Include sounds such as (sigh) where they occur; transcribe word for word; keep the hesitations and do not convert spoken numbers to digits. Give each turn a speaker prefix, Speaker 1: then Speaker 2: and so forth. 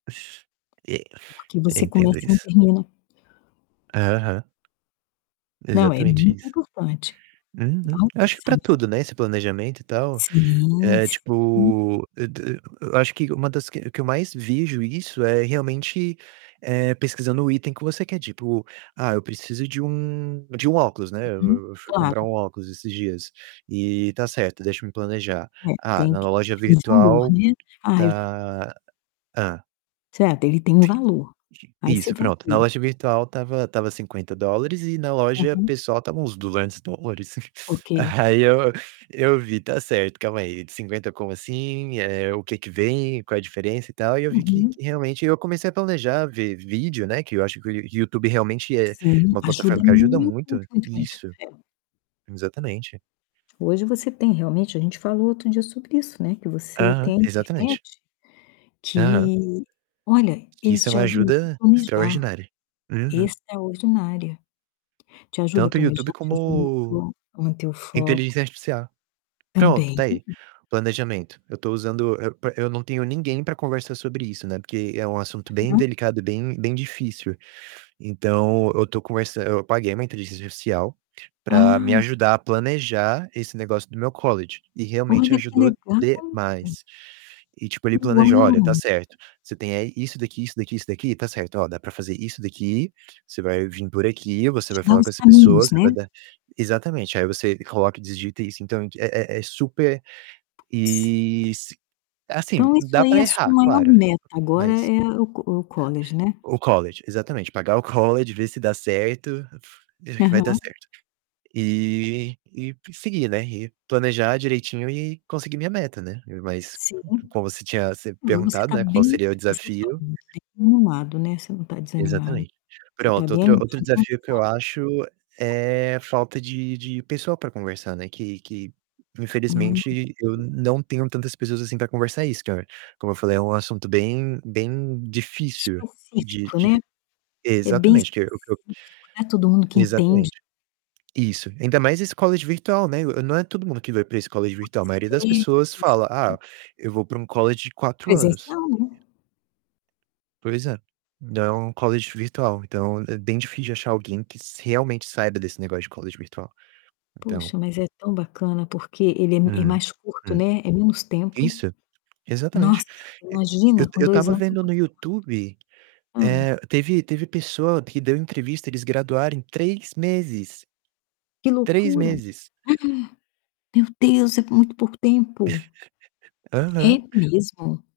Speaker 1: E
Speaker 2: Porque
Speaker 1: eu
Speaker 2: você
Speaker 1: entendo
Speaker 2: começa e não
Speaker 1: isso.
Speaker 2: termina.
Speaker 1: Aham.
Speaker 2: Não, é
Speaker 1: Exatamente
Speaker 2: muito
Speaker 1: isso.
Speaker 2: importante.
Speaker 1: Uhum. Acho que para
Speaker 2: (unintelligible)
Speaker 1: tudo, né, esse planejamento e tal.
Speaker 2: Sim,
Speaker 1: É,
Speaker 2: s hum.
Speaker 1: tipo, eu t eu acho que uma das que o que eu mais vejo isso é realmente, eh, pesquisando o item que você quer, tipo: "Ah, eu preciso de um de um óculos", né.
Speaker 2: Uhum,
Speaker 1: Eu eu fui
Speaker 2: claro.
Speaker 1: comprar um óculos esses dias. Eh, "tá certo, deixa-me planejar.
Speaker 2: É,
Speaker 1: Ah
Speaker 2: tem
Speaker 1: na
Speaker 2: que
Speaker 1: loja
Speaker 2: tem valor,
Speaker 1: virtual
Speaker 2: né. Ah eu
Speaker 1: tá", hã.
Speaker 2: Certo, ele tem um valor. Aí você
Speaker 1: Isso,
Speaker 2: vai
Speaker 1: pronto, na
Speaker 2: ver.
Speaker 1: loja virtual estava estava cinquenta dólares e na loja
Speaker 2: Aham.
Speaker 1: pessoal estavam uns duzentos dólares.
Speaker 2: Ok.
Speaker 1: (chuckles) Aí eu eu vi: "Tá certo, calma aí, de cinquenta como assim? Eh, o que que vem? Qual é a diferença e tal?". E eu vi que
Speaker 2: Uhum.
Speaker 1: que realmente eu comecei a planejar, ver vídeo, né, que eu acho que o Yo o YouTube realmente é
Speaker 2: Sim.
Speaker 1: uma plataforma
Speaker 2: Ajuda
Speaker 1: que ajuda
Speaker 2: muito,
Speaker 1: muito.
Speaker 2: muito, muito, muito.
Speaker 1: Isso.
Speaker 2: É.
Speaker 1: Exatamente.
Speaker 2: Hoje você tem, realmente, a gente falou outro dia sobre isso, né, que você
Speaker 1: Aham,
Speaker 2: tem a
Speaker 1: exatamente.
Speaker 2: internet,
Speaker 1: Aham.
Speaker 2: que olha, eles
Speaker 1: Isso é
Speaker 2: te
Speaker 1: uma
Speaker 2: ajudam até
Speaker 1: ajuda
Speaker 2: planejar.
Speaker 1: extraordinária. Uhum.
Speaker 2: Extraordinário. Te ajuda a
Speaker 1: Tanto
Speaker 2: planejar,
Speaker 1: YouTube
Speaker 2: te ajuda a manter
Speaker 1: como
Speaker 2: o manter o
Speaker 1: inteligência
Speaker 2: foco
Speaker 1: artificial. Pronto,
Speaker 2: também.
Speaker 1: está aí, planejamento, eu estou usando eu eu não tenho ninguém pra conversar sobre isso, né, porque é um assunto, bem
Speaker 2: Uhum.
Speaker 1: delicado e bem bem difícil. Então, eu estou conversa eu paguei uma inteligência artificial pra me
Speaker 2: Ah.
Speaker 1: ajudar a planejar esse negócio do meu college. E realmente
Speaker 2: Olha que
Speaker 1: ajudou
Speaker 2: legal!
Speaker 1: demais. E tipo, ele planeja: "Olha, está
Speaker 2: Uau!
Speaker 1: certo, você tem eh, aí isso daqui, isso daqui, isso daqui, está certo, Ó, dá para fazer isso daqui, você vai vim por aqui, você
Speaker 2: Te
Speaker 1: vai
Speaker 2: dá
Speaker 1: falar com
Speaker 2: os
Speaker 1: essa pessoa,
Speaker 2: caminhos, né?
Speaker 1: vai dar". Exatamente, "aí você coloca e digita isso", então é é é super
Speaker 2: Si
Speaker 1: eh, si assim,
Speaker 2: Então isso
Speaker 1: dá
Speaker 2: aí
Speaker 1: para
Speaker 2: é a sua
Speaker 1: errar,
Speaker 2: maior
Speaker 1: claro,
Speaker 2: meta agora
Speaker 1: mas
Speaker 2: é o o college, né?
Speaker 1: o college, exatamente. Pagar o college, ver se dá certo. Deixa que vai dar
Speaker 2: Aham.
Speaker 1: certo. Eh, e seguir, né, e planejar direitinho e conseguir minha meta, né. Mas, c
Speaker 2: Sim.
Speaker 1: como você tinha se
Speaker 2: Hum, você
Speaker 1: perguntado,
Speaker 2: está
Speaker 1: né, qual
Speaker 2: bem
Speaker 1: seria o
Speaker 2: você está,
Speaker 1: desafio.
Speaker 2: né, você está bem animado, né. Você não está desanimado.
Speaker 1: Exatamente.
Speaker 2: Você está
Speaker 1: Pronto,
Speaker 2: bem
Speaker 1: outro outro
Speaker 2: animado, de
Speaker 1: desafio que eu
Speaker 2: fato.
Speaker 1: acho
Speaker 2: (unintelligible)
Speaker 1: é falta de de pessoa para conversar, né, que que
Speaker 2: Hum,
Speaker 1: infelizmente eu
Speaker 2: ok.
Speaker 1: não tenho tantas pessoas assim para conversar isso. Que é como eu falei é um assunto bem, bem difícil de
Speaker 2: Específico, né.
Speaker 1: de
Speaker 2: É bem
Speaker 1: exatamente. Que eu o que eu
Speaker 2: específico, não é todo mundo que entende.
Speaker 1: Exatamente. Isso, ainda mais esse college virtual, né. Não é todo mundo que vai para esse college virtual, a
Speaker 2: Pois
Speaker 1: maioria
Speaker 2: é.
Speaker 1: das
Speaker 2: Isso
Speaker 1: pessoas fala: "Ah,
Speaker 2: mesmo.
Speaker 1: eu vou para um college de quatro anos".
Speaker 2: Presencial, né.
Speaker 1: Pois é. Não o college virtual. Então, é bem difícil de achar alguém que se realmente saiba desse negócio de college virtual, então.
Speaker 2: Poxa, mas é tão bacana, porque ele é m é
Speaker 1: Hum,
Speaker 2: mais curto,
Speaker 1: hum.
Speaker 2: né, é menos tempo.
Speaker 1: Isso. Exatamente.
Speaker 2: Nossa,
Speaker 1: E
Speaker 2: imagina,
Speaker 1: eu
Speaker 2: com
Speaker 1: eu
Speaker 2: dois
Speaker 1: estava
Speaker 2: anos você
Speaker 1: vendo
Speaker 2: está
Speaker 1: no YouTube,
Speaker 2: formado. Hum.
Speaker 1: eh, teve teve pessoa que deu entrevista, eles graduaram em três meses.
Speaker 2: Que
Speaker 1: três
Speaker 2: loucura. (gasps)
Speaker 1: meses.
Speaker 2: Meu Deus, é com muito pouco tempo.
Speaker 1: (chuckles)
Speaker 2: É
Speaker 1: Aham.
Speaker 2: mesmo?